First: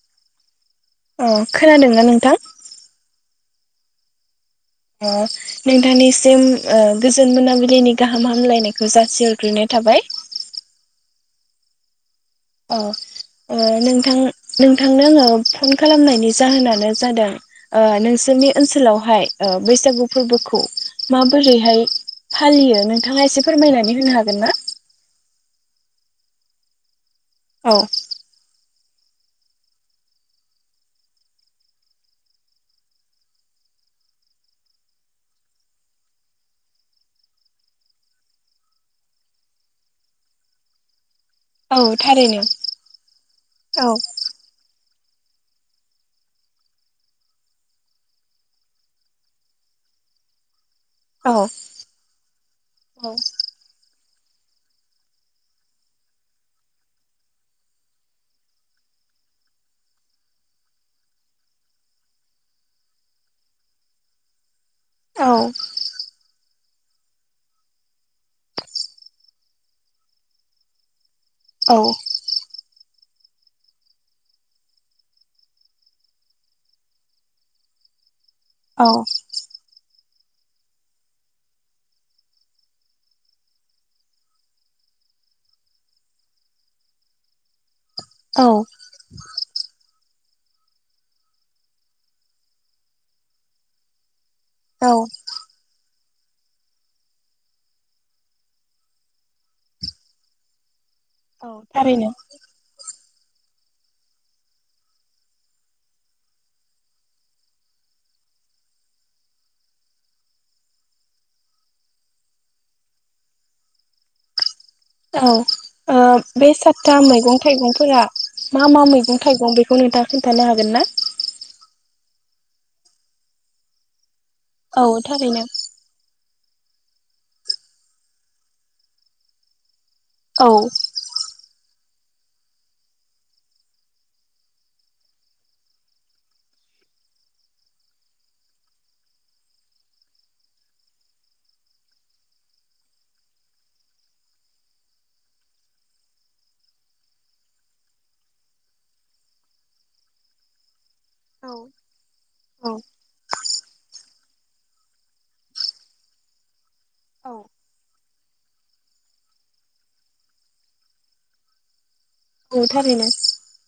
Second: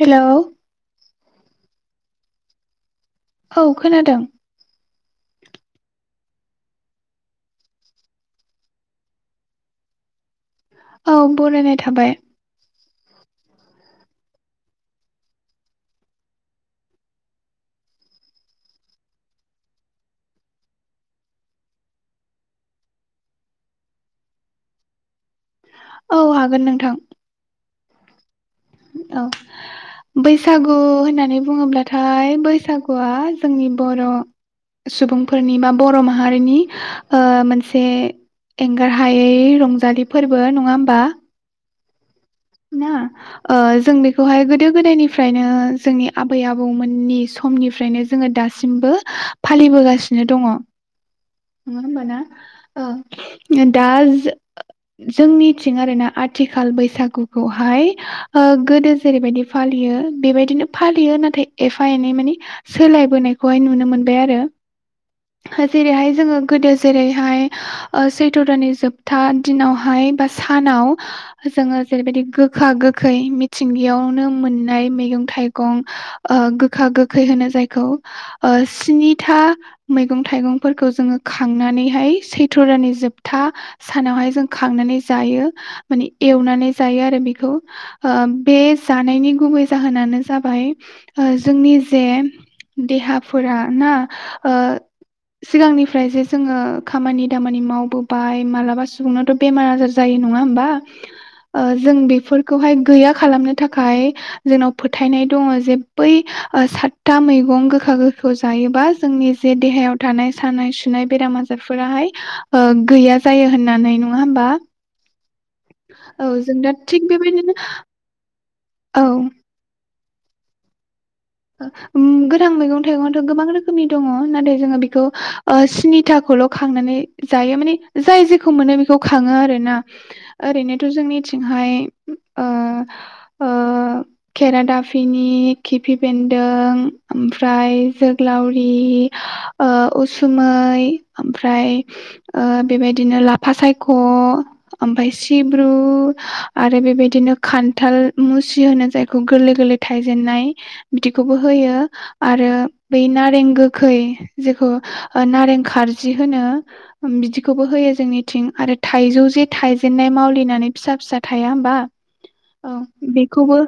Hello अ खोनादोंना नोंथां औ खोनादों नोंथांनिसिम गोजोन ओ मोनाबिलिनि गाहाम हामलायनायखौ जासि हरग्रोनाय थाबाय औ बरायनाय थाबाय अ नोंथां नोंथांनो आङो फन खालामनायनि जाहोनानो जादों नोंसोरनि ओनसोलावहाय ओ बैसागु फोरबोखौ माबोरैहाय फालियो नोंथाङा एसे फोरमायनानै होनो हागोन ना? औ हागोन नोंथां। औ औ बैसागु होननानै बुङोब्लाथाय बैसागुआ जोंनि बर' सुबुंफोरनि बा बर' माहारिनि मोनसे एंगार हायै रंजालि फोरबो नङा होमबा? औ थारैनो ना ओ औ जों बेखौहाय गोदो गोदायनि फ्रायनो जोंनि आबै आबौमोननि समनिफ्रायनो जोङो दासिमबो फालिबोगासिनो दङ। औ नङा होमबा औ ना दा जो-जोंनिथिं आरोना आथिखाल बैसागुखौहाय ओ गोदो जेरैबायदि फालियो बेबायदिनो फालियो नाथाय एफा एनै माने सोलायबोनायखौहाय नुनो मोनबाय आरो। औ जेरैहाय जोङो गोदो जेरैहाय ओ सैथ' दाननि जोबथा दिनावहाय बा सानाव जोङो जेरैबायदि गोखा गो खै मिथिंगायावनो मोननाय मैगं थाइगं ओ गोखा गोखै होनो जायखौ ओ औ स्निथा मैगं थाइगंफोरखौ जोङो खांनानैहाय सैथ्र' दाननि जोबथा सानावहाय जों खांनानै जायो माने एवनानै जायो आरो बेखौ ओ बे औ जानायनि गुबै जाहोनानो जाबाय ओ जोंनि जे देहाफोरा ना ओ सिगांनिफ्राय जे जोङो खामानि दामानि मावबोबाय मालाबा सुबुंनावथ' बेमार आजार जायो नङा होमबा? औ ओ जों थारैनो बेफोरखौहाय गैया खालामनो थाखाय जोंनाव फोथायनाय दङ जे बै सातथा मैगं गोखा गोखैखौ जायोबा जोंनि जे देहायाव थानाय सानाय सुनाय बेराम आजारफोराहाय गैया जायो होननानै नङा होमबा? औ ओ औ बे जों दा सातथा थिग मैगं बेबायदिनो थाइगंफोरा मा मा औ मैगं थाइगं बेखौ नोंथां खिन्थानो हागोन ना? ओ उम गोथां मैगं थाइगंआथ' गोबां रोखोमनि दङ। नाथाय जोङो औ बेखौ थारैनो ओ स्निथाखौल' खांनानै जायो माने जाय जेखौ मोनो बेखौ खाङो आरोना। औ ओरैनोथ' जोंनिथिंहाय ओ ओ केेरादाफिनि, खिफि बेन्दों ओमफ्राय जोग्लावरि, ओ उसुमै, ओमफ्राय ओ बेबायदिनो लाफा सायख' ओमफ्राय सिब्रु आरो बेबायदिनो खान्थाल मुसि होनो जायखौ गोरलै गोरलै थायजेननाय। बिदिखौबो होयो आरो बै नारें गोखै जेखौ नारें खारजि होनो। औ बिदिखौबो होयो जोंनि थिं आरो थाइजौ जे थाइजेननाय मावलिनानै फिसा फिसा थाया होमबा? औ बेखौबो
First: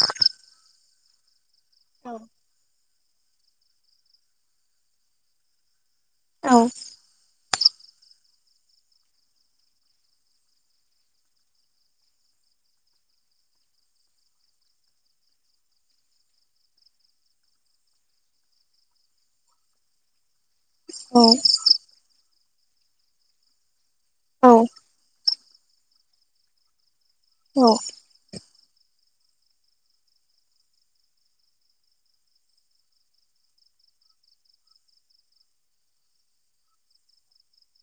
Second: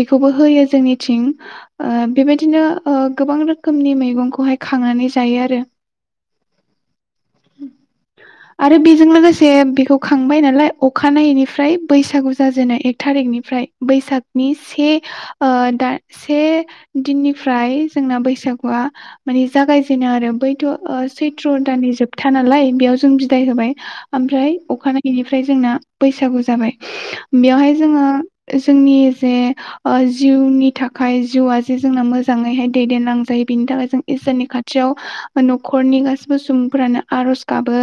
बेखौबो होयो जोंनि थिं ओ औ बेबायदिनो गोबां रोखोमनि मैगंखौहाय खांनानै जायो आरो। औ। आरो बेजों लोगोसे बेखौ खांबाय नालाय अखानायैनिफ्राय बैसागु जाजेनो एक थारिकनिफ्राय बैसागनि से दा से दिननिफ्राय जोंना बैसागुआ माने जागायजेनो आरो बै ओ औ सैथ्र' दाननि जोब था नालाय बेयाव जों बिदाय होबाय। ओमफ्राय औ अखानायैनि ओमफ्राय जोंना बैसागु जाबाय। बेवहाय जोङो जोंनि जे जिउनि थाखाय जिउआ से जोंना मोजाङैहाय दैदेनलांजायो बिनि थाखाय जों इसोरनि खाथियाव न'खरनि गासिबो सुबुंफोरानो आरज गाबो।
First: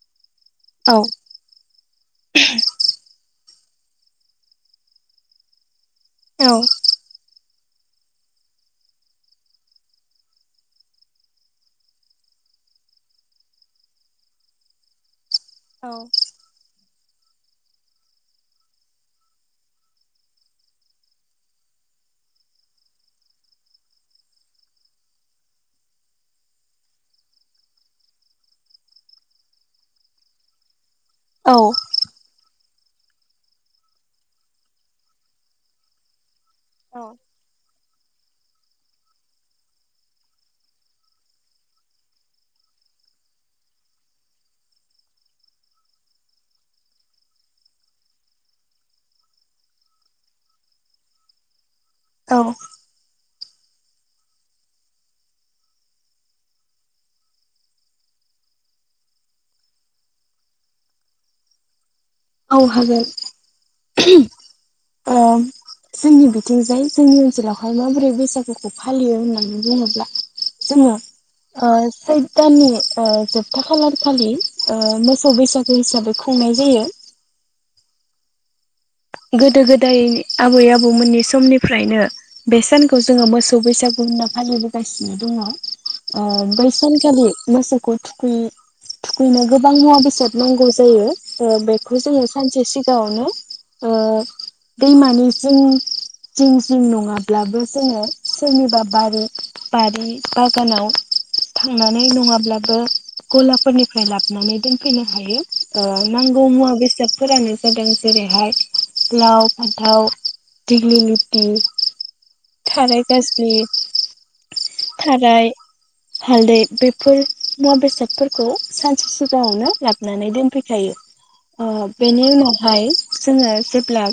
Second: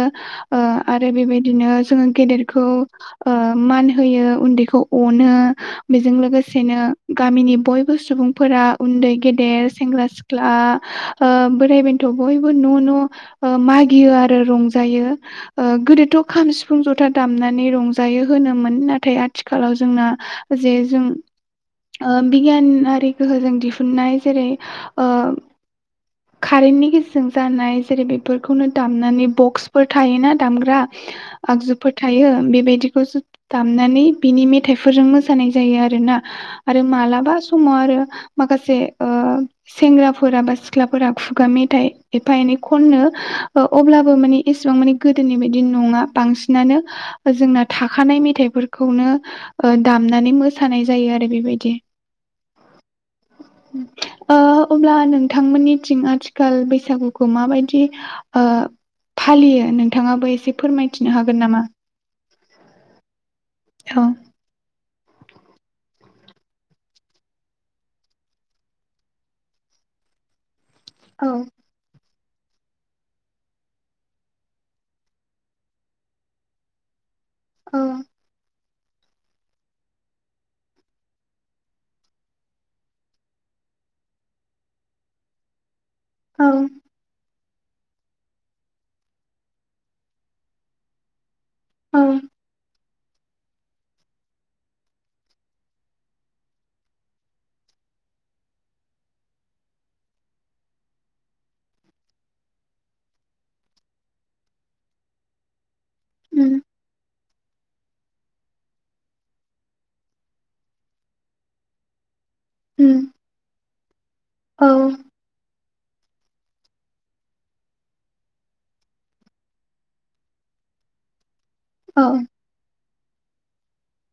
आरो बेबायदिनो जोङो गेदेरखौ मान होयो उन्दैखौ अनो। बेजों लोगोसेनो गामिनि बयबो सुबुंफोरा उन्दै गेदेर सेंग्रा सिख्ला बोराइ बेन्थ' बयबो न' न' मागियो आरो रंजायो। गोदोथ' खाम सिफुं जथा दामनानै रंजायो होनोमोन नाथाय आथिखालाव जोंना जे जों ओ बिगियानारि गोहोजों दिहुन दिहुननाय जेरै कारेन्टनि गेजेरजों जानाय जेरै बेफोरखौनो दामनानै बक्सफोर थायोना दामग्रा औ औ आगजुफोर थायो बेबायदि बेखौसो दामनानै बिनि मेथाइफोरजों मोसानाय जायो आरोना। आरो मालाबा समाव आरो [inaudible] माखासे ओ सेंग्राफोरा बा सिख्लाफोरा खुगा मेथाइ एफा एनै खनो अब्लाबो माने इसेबां मानि गोदोनि बायदि नङा बांसिनानो जोंना थाखानाय मेथाइफोरखौनो दामनानै मोसानाय जायो आरो बेबायदि। औ ओ अब्ला नोंथांमोननिथिं आथिखाल बैसागुखौ माबायदि फालियो नोंथाङाबो एसे फोरमायथिनो हागोन नामा? औ हागोन। औ। अ जोंनि बिथिंजाय जोंनि ओनसोलावहाय माबोरै बैसागुखौ फालियो होननानै बुङोब्ला जोङो औ ओ सैत्र दाननि जोबथा खालारखालि ओ मोसौ बैसागु हिसाबै खुंनाय जायो। औ। गोदो गोदाय आबै आबौमोननि समनिफ्रायनो बे सानखौ जोङो मोसौ बैसागु होनना फालिबोगासिनो दङ। औ अ बैसानखालि मोसौखौ थुखै थुखैनो गोबां मुवा बेसाद नांगौ जायो बेखौ जोङो सानसे सिगां सिगांवावनो दैमानि जिं जिं जिं नङाब्लाबो जोङो सोरनिबा बारि बारि बागानाव थांनानै नङाब्लाबो गलाफोरनिफ्राय लाबोनानै दोनफैनो हायो ओ नांगौ उम मुवा बेसाद फोरानो जादों जेरैहाय लाव फानथाव दिगलि लिथि उम थाराय गाज्लि औ थाराय हालदै बेफोर मुवा बेसादफोरखौ सानसे सिगाङावनो लाबोनानै दोनफैखायो अ औ बेनि उनावहाय जोंङौ। जेब्ला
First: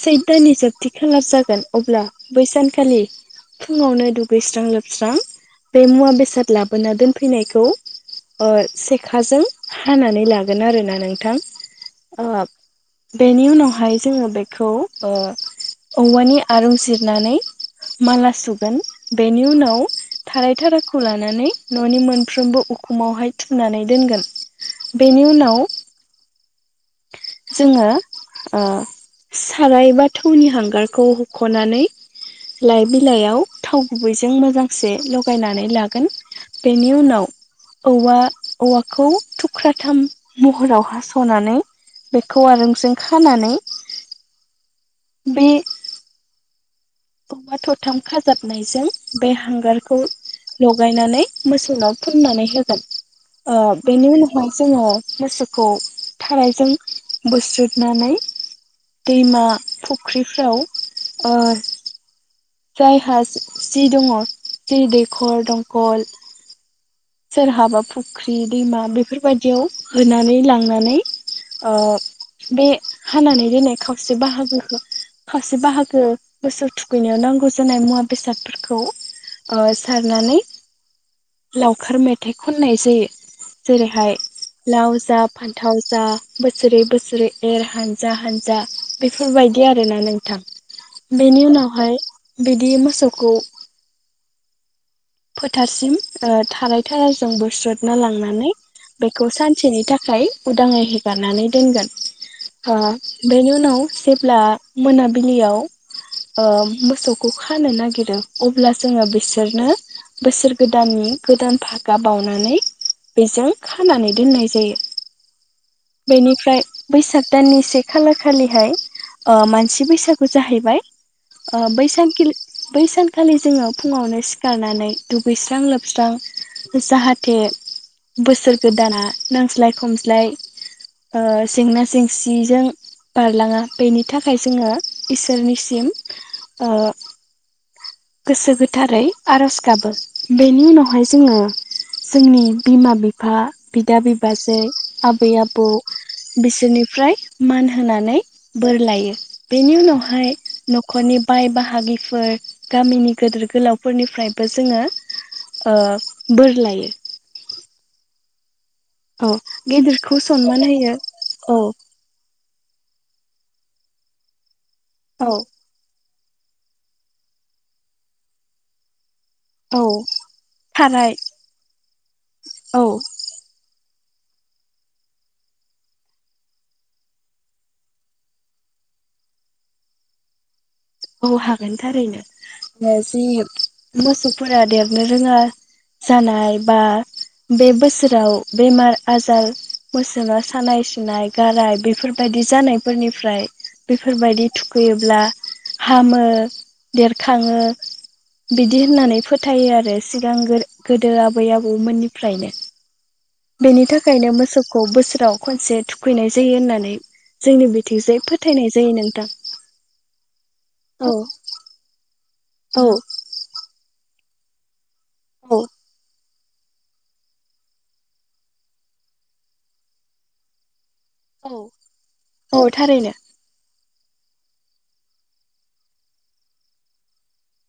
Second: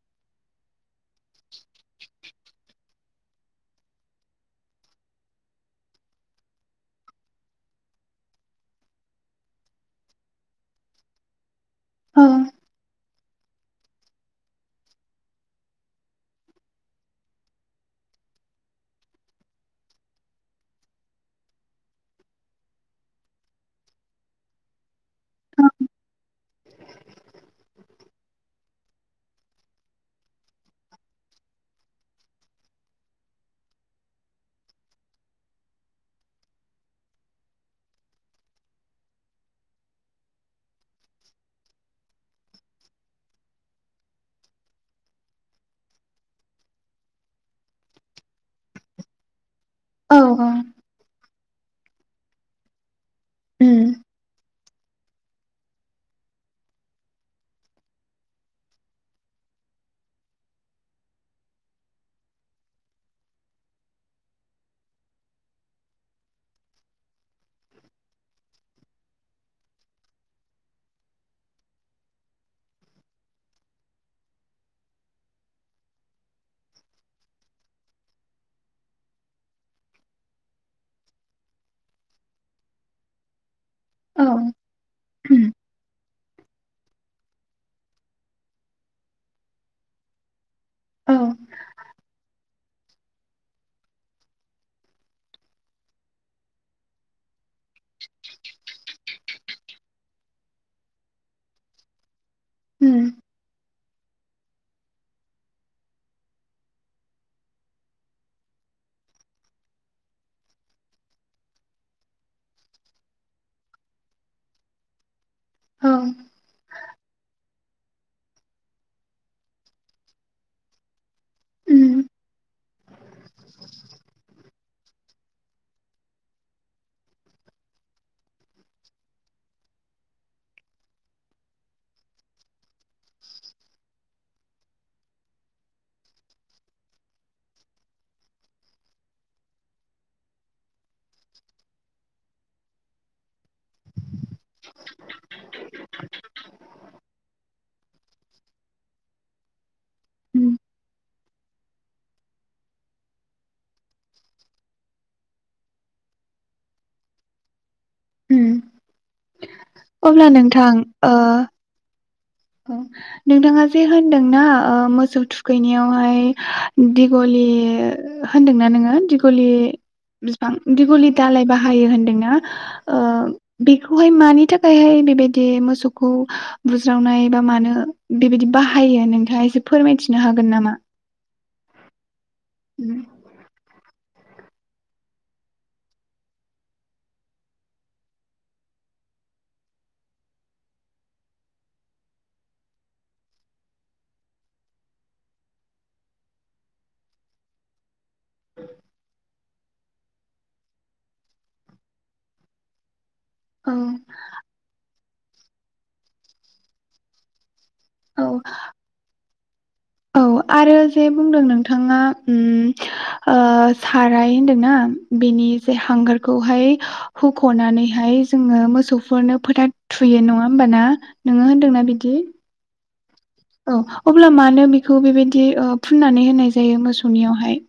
सैथ दाननि जोबथि खाला जागोन अब्ला बैसानखालि फुङावनो दुगैस्रां लोबस्रां बे मुवा बेसाद लाबोना दोनफैनायखौ ओ सेखाजों हानानै लागोन आरोना नोंथां औ [unintelligible] बेनि उनाव ओमफ्राय जोङो बेखौ ओ औवानि आरुं जिरनानै माला सुगोन बेनि उनाव थाराय थाराखौ लानानै ननि मोनफ्रोमबो उखुमावहाय थुनानै दोनगोन बेनि उनाव उम जोङो ओ साराय बा थौनि हांगारखौ हखनानै लाइ बिलाइयाव थाव गुबैजों मोजांसे लगायनानै लागोन बेनि उनाव औवा औवाखौ थुख्राथाम महराव हासनानै बेखौ आरंजों खानानै बे अमा थथाम खाजाबनायजों बे हांगार खौ औ लगायनानै मोसोनाव फुननानै होगोन अ बेनि उनाव जोङो मोसौखौ थारायजों बोस्रुनानै दैमा फुख्रिफ्राव जायहा सि दङ सि दैखर दंखल सोरहाबा फुख्रि दैमा बेफोरबायदियाव होनानै लांनानै ओ बे हानानै दोननाय खावसे बाहागोखौ खावसे बाहागो बोसोर थुखैनायाव नांगौ जानाय मुवा बेसादफोरखौ ओ सारनानै लाव खार मेथाइ खन्नाय जायो जेरैहाय लाव जा उम फान्थाव जा बोसोरै बोसोरै एर हानजा हानजा बेफोरबायदि आरोना नोंथां बेनि उनावहाय बिदि मोसौ खौ फोथारसिम थाराय थाराजों बोस्रदना लांनानै बेखौ सानसेनि थाखाय उदाङै हेगारनानै दोनगोन आ बेनि उनाव जेब्ला मोनाबिलियाव ओ मोसौखौ खानो नागिरो अब्ला जोङो बिसोरनो बोसोर गोदाननि गोदान फागा बावनानै बेजों खानानै दोननाय जायो औ बेनिफ्राय बैसाग दाननि से खालखालिहाय ओ मानसि बैसागु जाहैबाय उम ओ बै सानखालि जोङो फुङावनो सिखारनानै दुगैस्रां लोब सस्रां जाहाथे बोसोर गोदाना नांज्लाय खमज्लाय ओ जेंना जेंसिजों बारलाङा बेनि थाखाय जोङो इसोरनिसिम गोसो गोथारै आरज गाबो बेनि उनावहाय जोङो जोंनि बिमा बिफा बिदा बिबाजै आबै आबौ बिसोरनिफ्राय मान होनानै बोर लायो बेनि उनावहाय उम नखरनि बाय बाहागिफोर गामिनि गेदोर गोलावफोरनिफ्रायबो जोङो ओ बोर लायो हम [unintelligible] औ गेदिरखौ सनमान होयो ओ औ नोंथाङा जे होनदोंना ओ मोसौ औ थुखैनायावहाय दिगलि होनदोंना नोङो। औ बिफां दिगलि थाराय दालाय बाहायो होनदोंना औ ओ। बेखौहाय मानि थाखायहाय बेबायदि मोसौखौ बुज्रावनाय। बा मानो बेबायदि बाहायो नोंथाङा एसे फोरमायथिनो हागोन नामा? हागोन थारैनो जि मोसौफोरा देरनो रोङा जानाय बा बे बोसोराव बेमार आजार मोसाव सानाय सुनाय गाराय बेफोरबायदि जानायफोरनिफ्राय बेफोरबायदि थुखैयोब्ला। हामो देरखाङो। बिदि होननानै फो फोथायो आरो सिगां गोदो आबै आबौमोननिफ्रायनो। औ बेनि थाखायनो मोसौखौ बोसोर। खनसे थुखैनाय जायो होननानै जोंनि बिथिंजाय फोथायनाय जायो नोंथां औ-औ आरो जे औ बुंदों नोंथाङा। ओम औ ओ साद रायहोनदों ना। बेनि बे हांगार खौहाय होखनानैहाय जोङो मोसौफोरनो फोथा थुयो नङा होमबाना। नोङो औ होनदोंना बिदि। औ थारैनो। औ अब्ला मानो बेखौ बेबायदि फुननानै होनाय जायो मोसौनियावहाय।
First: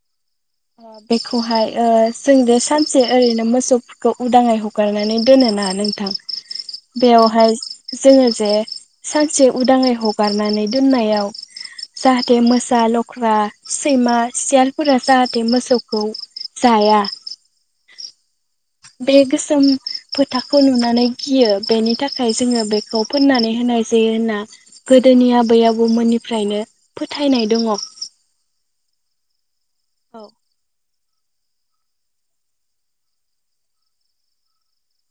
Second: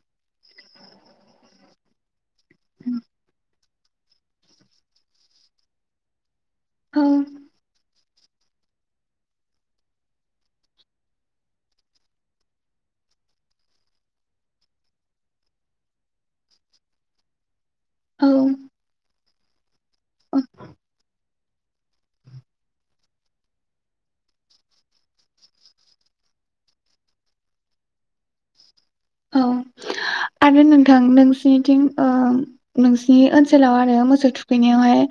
बेखौहाय ओ। जों दो सानसे ओरैनो मोसौ। खौ उदाङै हगारनानै दोनोना नोंथां। औ बेवहाय जोङो जे सानसे उदाङै हगारनानै दोननायाव जाहाथे मोसा लख्रा सैमा सियालफोरा जाहाथे। जाथे मोसौखौ जाया। औ बे गोसोम फोथाखौ नुनानै। खियो बेनि थाखाय जोङो बेखौ फोननानै होनाय जायो होनना गोदोनि आबै आबौमोननिफ्रायनो फोथायनाय दङ। औ आरो नोंथां। नोंसिनिथिं ओ नोंसिनि ओनसोलाव आरो मोसौ थुखैनायावहाय।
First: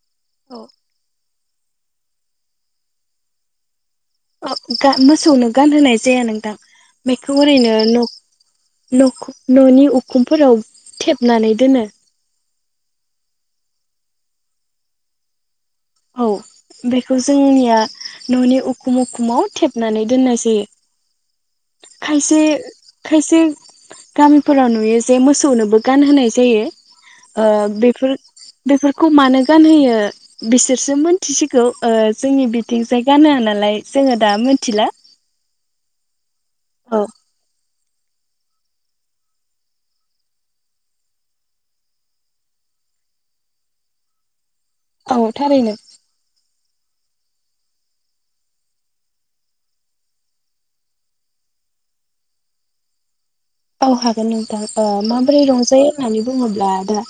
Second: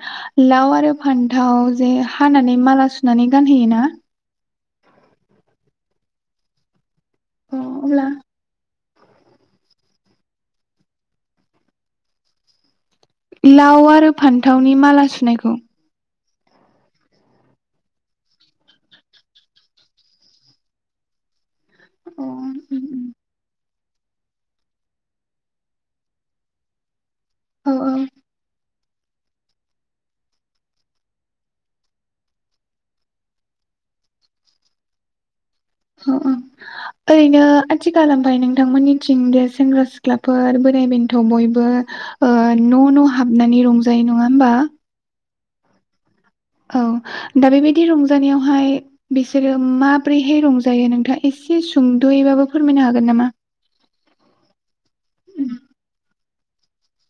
लाव आरो फान्द। ओ-ओ जे हानानै माला सुनानै गानहैयो ना। अ मोसौनो गानहोनाय जाया नोंथां। बेखौ अ ओरैनो न अब्ला नखौ ननि उखुमफोराव थेबनानै दोनो। लाव आरो फान्थावनि माला सुनायखौ औ बेखौ जोंनिया ननि उखुम उखुमाव थेबनानै दोननाय जायो। [inaudible] उम उम गामिफोराव नुयो जे मोसौनोबो गानहोनाय जायो। ओ औ बेफोर बेफोरखौ मानो गानहोयो बिसोरसो मोनथिसिगौ जोंनि बिथिंजाय गानआ नालाय जोङो दा मिथिला। औ औ। ओइ नो खाथि खालामबाय नोंथांमोननिथिं जे सेंग्रा सिख्लाफोर बोराइ बेन्थ' बयबो उ न' न' हाबनानै रंजायो नङा होमबा। औ थारैनो। औ दा बेबायदि रंजानायावहाय बिसोरो माब्रैहाय रंजायो नोंथाङा एसे सुंद'यैबाबो फोरमायनो हागोन नामा? औ हागोन नोंथां माबोरै रंजायो होननानै बुंङोब्ला आदा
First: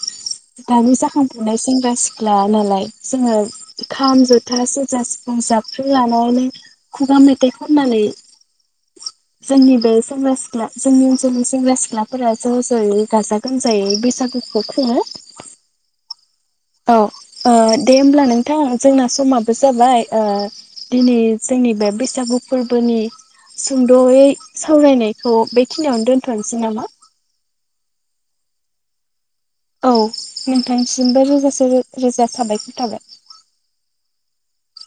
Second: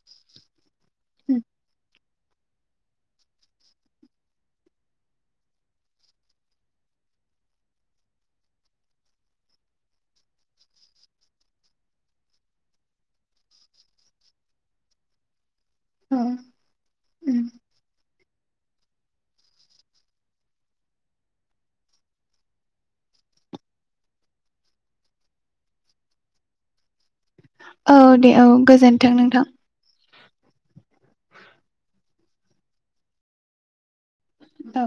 दानि जाखांफुनाय सेंग्रा सिख्ला सिख्ला नालाय जोङो खाम जथा सेरजा सिफुं जाबखेरें लानानै खुगा मेथाइ खननानै जोंनि बे सेंग्रा सिख्ला जोंनि ओनसोलनि सेंग्रा सिख्लाफोरा ज' ज'यै गाजा गोमजायै बैसागुखौ खुङो। औ। औ ओ दे होमब्ला नों नोंथां जोंना समाबो जाबाय दिनै जोंनि बे बैसागु फोरबोनि सुंद'यै सावरायनायखौ बेखिनियावनो दोन्थ'नोसै नामा। औ दे औ गोजोन्थों नोंथां। औ नोंथांसिमबो रोजासे रोजा साबायखर थाबाय। औ।